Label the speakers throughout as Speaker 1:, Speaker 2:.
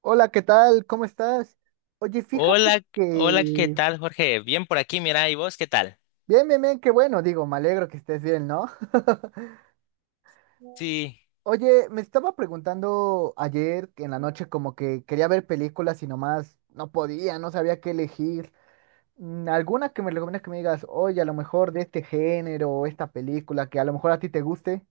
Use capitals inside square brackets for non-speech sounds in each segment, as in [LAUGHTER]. Speaker 1: Hola, ¿qué tal? ¿Cómo estás? Oye, fíjate
Speaker 2: Hola, hola, ¿qué
Speaker 1: que...
Speaker 2: tal, Jorge? Bien por aquí, mira, ¿y vos qué tal?
Speaker 1: Bien, bien, bien, qué bueno, digo, me alegro que estés bien, ¿no? [LAUGHS]
Speaker 2: Sí.
Speaker 1: Oye, me estaba preguntando ayer en la noche como que quería ver películas y nomás no podía, no sabía qué elegir. Mm, ¿alguna que me recomiendas que me digas, oye, a lo mejor de este género o esta película que a lo mejor a ti te guste?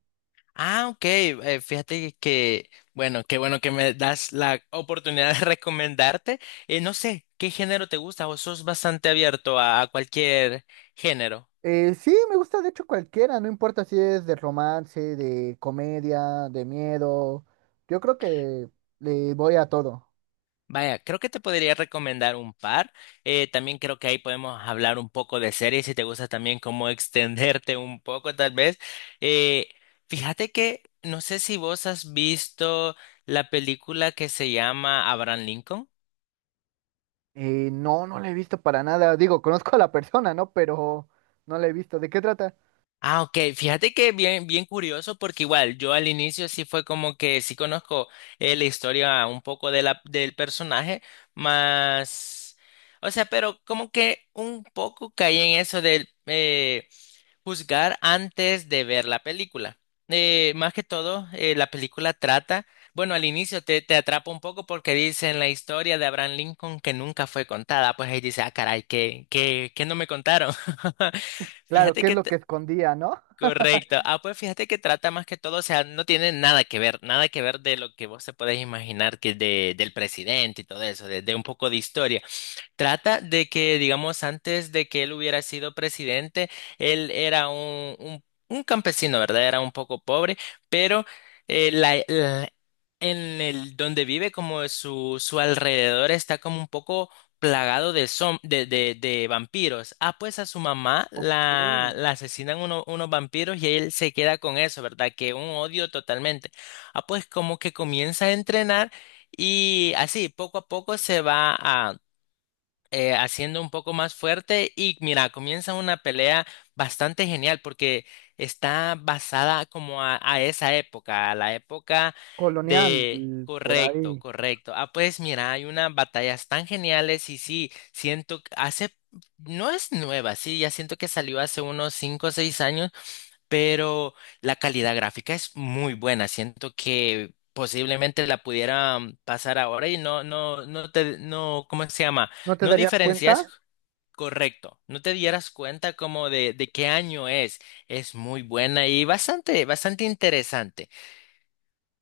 Speaker 2: Ah, ok, fíjate que, bueno, qué bueno que me das la oportunidad de [LAUGHS] recomendarte. No sé, ¿qué género te gusta? ¿O sos bastante abierto a, cualquier género?
Speaker 1: Sí, me gusta de hecho cualquiera, no importa si es de romance, de comedia, de miedo. Yo creo que le voy a todo.
Speaker 2: Vaya, creo que te podría recomendar un par. También creo que ahí podemos hablar un poco de series si te gusta también cómo [LAUGHS] extenderte un poco tal vez. Eh, fíjate que no sé si vos has visto la película que se llama Abraham Lincoln.
Speaker 1: No, no la he visto para nada. Digo, conozco a la persona, ¿no? Pero no la he visto. ¿De qué trata?
Speaker 2: Ah, ok. Fíjate que bien, bien curioso porque igual yo al inicio sí fue como que sí conozco la historia un poco de del personaje, más. O sea, pero como que un poco caí en eso del juzgar antes de ver la película. Más que todo, la película trata, bueno, al inicio te, atrapa un poco porque dicen la historia de Abraham Lincoln que nunca fue contada, pues ahí dice: ah, caray, ¿qué no me contaron? [LAUGHS]
Speaker 1: Claro,
Speaker 2: Fíjate
Speaker 1: ¿qué es
Speaker 2: que,
Speaker 1: lo que escondía, no?
Speaker 2: correcto. Ah, pues fíjate que trata más que todo, o sea, no tiene nada que ver, nada que ver de lo que vos te podés imaginar que de, del presidente y todo eso, de, un poco de historia. Trata de que, digamos, antes de que él hubiera sido presidente, él era un, campesino, ¿verdad? Era un poco pobre, pero eh, la, la- en el donde vive, como su, alrededor está como un poco plagado de, de vampiros. Ah, pues a su mamá
Speaker 1: Ok.
Speaker 2: la, asesinan unos vampiros y él se queda con eso, ¿verdad? Que un odio totalmente. Ah, pues como que comienza a entrenar y así, poco a poco se va a haciendo un poco más fuerte y mira, comienza una pelea bastante genial porque está basada como a, esa época, a la época
Speaker 1: Colonial,
Speaker 2: de.
Speaker 1: por
Speaker 2: Correcto,
Speaker 1: ahí.
Speaker 2: correcto. Ah, pues mira, hay unas batallas tan geniales y sí, siento que hace, no es nueva, sí, ya siento que salió hace unos 5 o 6 años, pero la calidad gráfica es muy buena. Siento que posiblemente la pudiera pasar ahora y no, ¿cómo se llama?
Speaker 1: ¿No te
Speaker 2: No
Speaker 1: darías
Speaker 2: diferencias,
Speaker 1: cuenta?
Speaker 2: correcto. No te dieras cuenta como de, qué año es. Es muy buena y bastante, bastante interesante,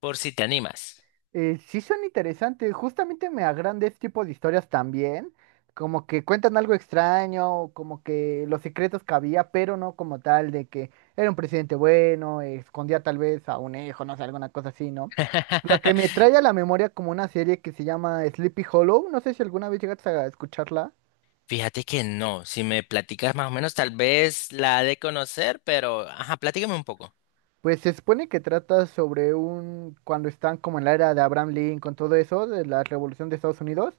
Speaker 2: por si te animas.
Speaker 1: Sí son interesantes, justamente me agranda este tipo de historias también, como que cuentan algo extraño, como que los secretos que había, pero no como tal de que era un presidente bueno, escondía tal vez a un hijo, no sé, alguna cosa así, ¿no?
Speaker 2: [LAUGHS]
Speaker 1: Lo que me trae a la memoria como una serie que se llama Sleepy Hollow, no sé si alguna vez llegaste a escucharla.
Speaker 2: Fíjate que no, si me platicas más o menos, tal vez la ha de conocer, pero ajá, platícame un poco.
Speaker 1: Pues se supone que trata sobre un, cuando están como en la era de Abraham Lincoln, todo eso, de la revolución de Estados Unidos.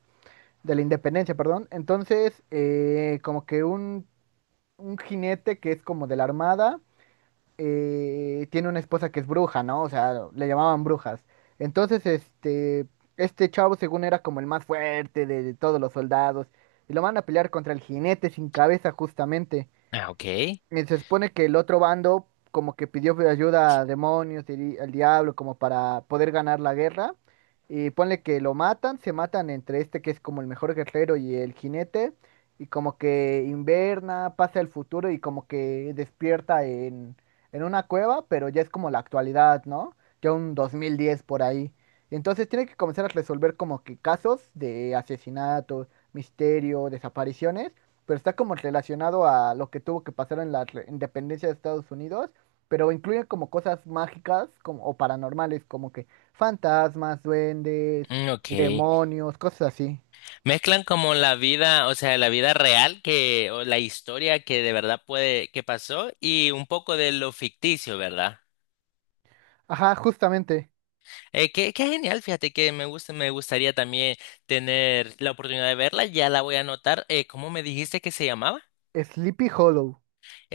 Speaker 1: De la independencia, perdón. Entonces, como que un jinete que es como de la armada, tiene una esposa que es bruja, ¿no? O sea, le llamaban brujas. Entonces, este chavo según era como el más fuerte de todos los soldados. Y lo van a pelear contra el jinete sin cabeza justamente.
Speaker 2: Ah, ok.
Speaker 1: Y se supone que el otro bando como que pidió ayuda a demonios y al diablo como para poder ganar la guerra. Y ponle que lo matan, se matan entre este que es como el mejor guerrero y el jinete. Y como que inverna, pasa el futuro y como que despierta en una cueva, pero ya es como la actualidad, ¿no? Ya un 2010 por ahí. Entonces tiene que comenzar a resolver como que casos de asesinato, misterio, desapariciones, pero está como relacionado a lo que tuvo que pasar en la independencia de Estados Unidos, pero incluye como cosas mágicas como, o paranormales, como que fantasmas, duendes,
Speaker 2: Mm, ok.
Speaker 1: demonios, cosas así.
Speaker 2: Mezclan como la vida, o sea, la vida real que, o la historia que de verdad puede, que pasó y un poco de lo ficticio, ¿verdad?
Speaker 1: Ajá, justamente.
Speaker 2: Qué, genial, fíjate que me gusta, me gustaría también tener la oportunidad de verla, ya la voy a anotar. ¿Cómo me dijiste que se llamaba?
Speaker 1: Sleepy Hollow.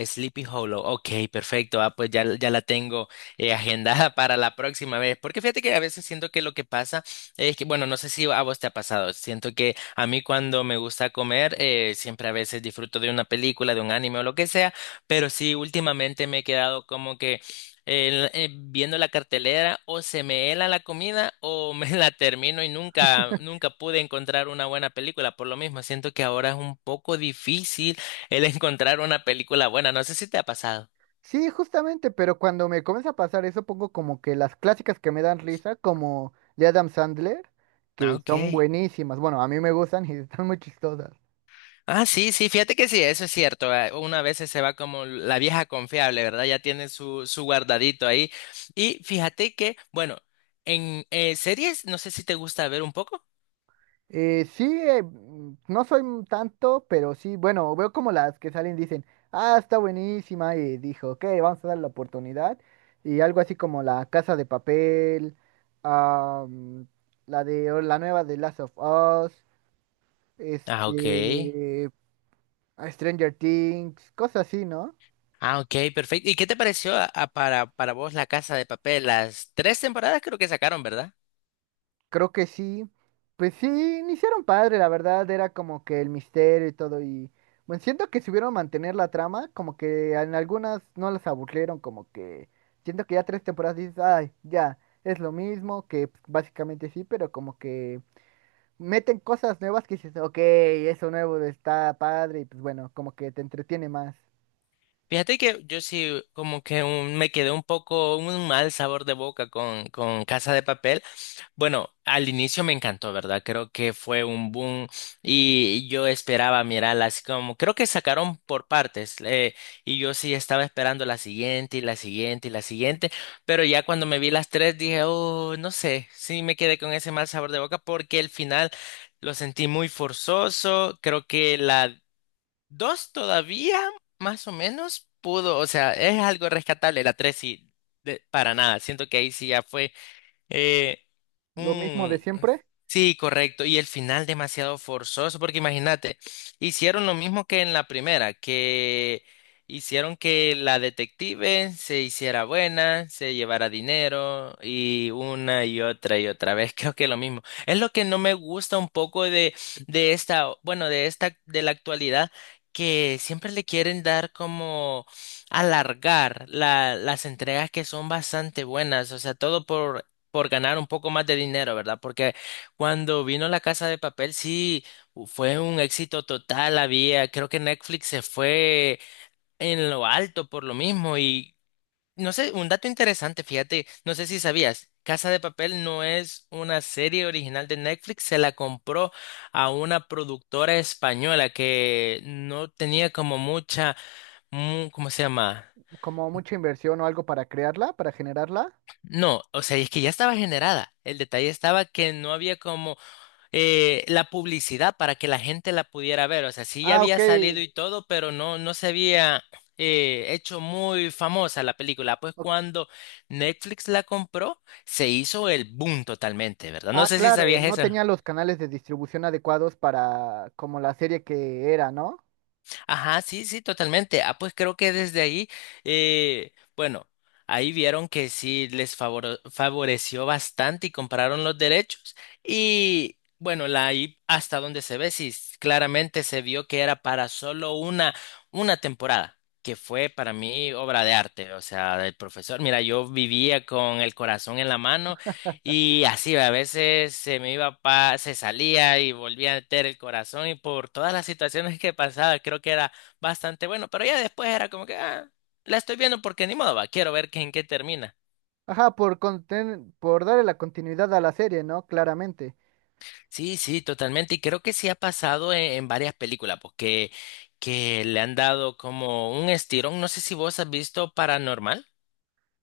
Speaker 2: Sleepy Hollow. Ok, perfecto. Ah, pues ya, la tengo [LAUGHS] agendada para la próxima vez. Porque fíjate que a veces siento que lo que pasa es que, bueno, no sé si a vos te ha pasado. Siento que a mí cuando me gusta comer, siempre a veces disfruto de una película, de un anime o lo que sea. Pero sí, últimamente me he quedado como que viendo la cartelera o se me hela la comida o me [LAUGHS] la termino y nunca, nunca pude encontrar una buena película. Por lo mismo, siento que ahora es un poco difícil el encontrar una película buena. No sé si te ha pasado.
Speaker 1: Sí, justamente, pero cuando me comienza a pasar eso, pongo como que las clásicas que me dan risa, como de Adam Sandler,
Speaker 2: Ah,
Speaker 1: que
Speaker 2: ok.
Speaker 1: son buenísimas. Bueno, a mí me gustan y [LAUGHS] están muy chistosas.
Speaker 2: Ah, sí, sí, fíjate que sí, eso es cierto. Uno a veces se va como la vieja confiable, ¿verdad? Ya tiene su, guardadito ahí. Y fíjate que, bueno, en series, no sé si te gusta ver un poco.
Speaker 1: Sí, no soy un tanto, pero sí, bueno, veo como las que salen dicen, ah, está buenísima, y dijo, ok, vamos a darle la oportunidad, y algo así como La Casa de Papel, ah, mm, la de o la nueva de Last of Us,
Speaker 2: Ah, ok.
Speaker 1: este, Stranger Things, cosas así, ¿no?
Speaker 2: Ah, ok, perfecto. ¿Y qué te pareció para vos La Casa de Papel? Las tres temporadas creo que sacaron, ¿verdad?
Speaker 1: Creo que sí. Pues sí, iniciaron padre, la verdad, era como que el misterio y todo. Y bueno, siento que supieron mantener la trama, como que en algunas no las aburrieron, como que siento que ya tres temporadas dices, ay, ya, es lo mismo, que pues, básicamente sí, pero como que meten cosas nuevas que dices, ok, eso nuevo está padre, y pues bueno, como que te entretiene más.
Speaker 2: Fíjate que yo sí como que me quedé un poco un mal sabor de boca con, Casa de Papel. Bueno, al inicio me encantó, ¿verdad? Creo que fue un boom y yo esperaba mirarla así como, creo que sacaron por partes, y yo sí estaba esperando la siguiente y la siguiente y la siguiente, pero ya cuando me vi las tres dije: oh, no sé, sí me quedé con ese mal sabor de boca porque el final lo sentí muy forzoso, creo que la. Dos todavía, más o menos, pudo, o sea, es algo rescatable. La tres sí, para nada. Siento que ahí sí ya fue. Eh,
Speaker 1: Lo mismo
Speaker 2: mm,
Speaker 1: de siempre,
Speaker 2: sí, correcto. Y el final demasiado forzoso, porque imagínate, hicieron lo mismo que en la primera, que hicieron que la detective se hiciera buena, se llevara dinero y una y otra vez. [LAUGHS] Creo que lo mismo. Es lo que no me gusta un poco bueno, de la actualidad, que siempre le quieren dar como alargar las entregas que son bastante buenas, o sea, todo por ganar un poco más de dinero, ¿verdad? Porque cuando vino La Casa de Papel, sí, fue un éxito total, había, creo que Netflix se fue en lo alto por lo mismo, y no sé, un dato interesante, fíjate, no sé si sabías, Casa de Papel no es una serie original de Netflix, se la compró a una productora española que no tenía como mucha, ¿cómo se llama?
Speaker 1: como mucha inversión o algo para crearla, para generarla.
Speaker 2: No, o sea, es que ya estaba generada. El detalle estaba que no había como la publicidad para que la gente la pudiera ver. O sea, sí ya
Speaker 1: Ah, ok,
Speaker 2: había salido y todo, pero no se había hecho muy famosa la película. Pues
Speaker 1: ok.
Speaker 2: cuando Netflix la compró, se hizo el boom totalmente, ¿verdad? No
Speaker 1: Ah,
Speaker 2: sé si
Speaker 1: claro,
Speaker 2: sabías
Speaker 1: no
Speaker 2: eso.
Speaker 1: tenía los canales de distribución adecuados para como la serie que era, ¿no?
Speaker 2: Ajá, sí, sí, totalmente. Ah, pues creo que desde ahí, bueno, ahí vieron que sí les favoreció bastante y compararon los derechos, y bueno, la ahí hasta donde se ve, sí, claramente se vio que era para solo una, temporada, que fue para mí obra de arte, o sea, del profesor. Mira, yo vivía con el corazón en la mano y así, a veces se me iba se salía y volvía a meter el corazón y por todas las situaciones que pasaba, creo que era bastante bueno, pero ya después era como que, ah, la estoy viendo porque ni modo, va, quiero ver en qué termina.
Speaker 1: Ajá, por darle la continuidad a la serie, ¿no? Claramente.
Speaker 2: Sí, sí, totalmente, y creo que sí ha pasado en, varias películas, porque que le han dado como un estirón, no sé si vos has visto Paranormal,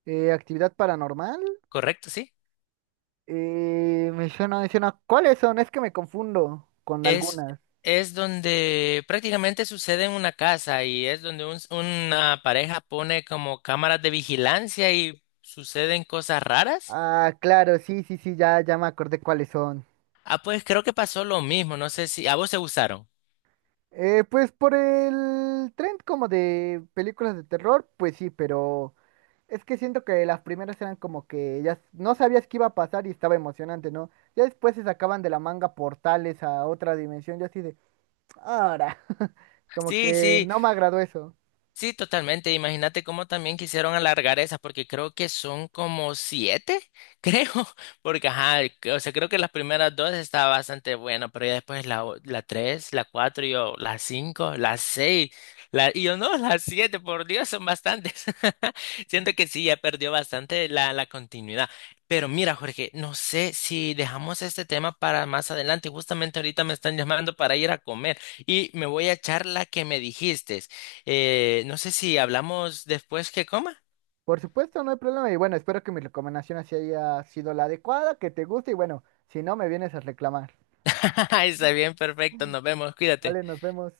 Speaker 1: Actividad paranormal.
Speaker 2: ¿correcto? Sí.
Speaker 1: Me suena, me suena. ¿Cuáles son? Es que me confundo con
Speaker 2: Es,
Speaker 1: algunas.
Speaker 2: es donde prácticamente sucede en una casa y es donde una pareja pone como cámaras de vigilancia y suceden cosas raras.
Speaker 1: Ah, claro, sí, sí, sí, ya, ya me acordé cuáles son.
Speaker 2: Ah, pues creo que pasó lo mismo, no sé si a vos te gustaron.
Speaker 1: Pues por el trend como de películas de terror, pues sí, pero es que siento que las primeras eran como que ya no sabías qué iba a pasar y estaba emocionante, ¿no? Ya después se sacaban de la manga portales a otra dimensión, yo así de, ahora, [LAUGHS] como
Speaker 2: Sí,
Speaker 1: que
Speaker 2: sí,
Speaker 1: no me agradó eso.
Speaker 2: sí, totalmente. Imagínate cómo también quisieron alargar esas, porque creo que son como siete, [LAUGHS] creo, porque ajá, o sea, creo que las primeras dos estaba bastante bueno, pero ya después la tres, la cuatro, y yo, la cinco, la seis, y yo no, las siete, por Dios, son bastantes. [LAUGHS] Siento que sí, ya perdió bastante la, continuidad. Pero mira, Jorge, no sé si dejamos este tema para más adelante. Justamente ahorita me están llamando para ir a comer y me voy a echar la que me dijiste. No sé si hablamos después que coma.
Speaker 1: Por supuesto, no hay problema y bueno, espero que mi recomendación así haya sido la adecuada, que te guste y bueno, si no, me vienes a reclamar.
Speaker 2: [LAUGHS] Está bien, perfecto. Nos vemos. Cuídate.
Speaker 1: Vale, nos vemos.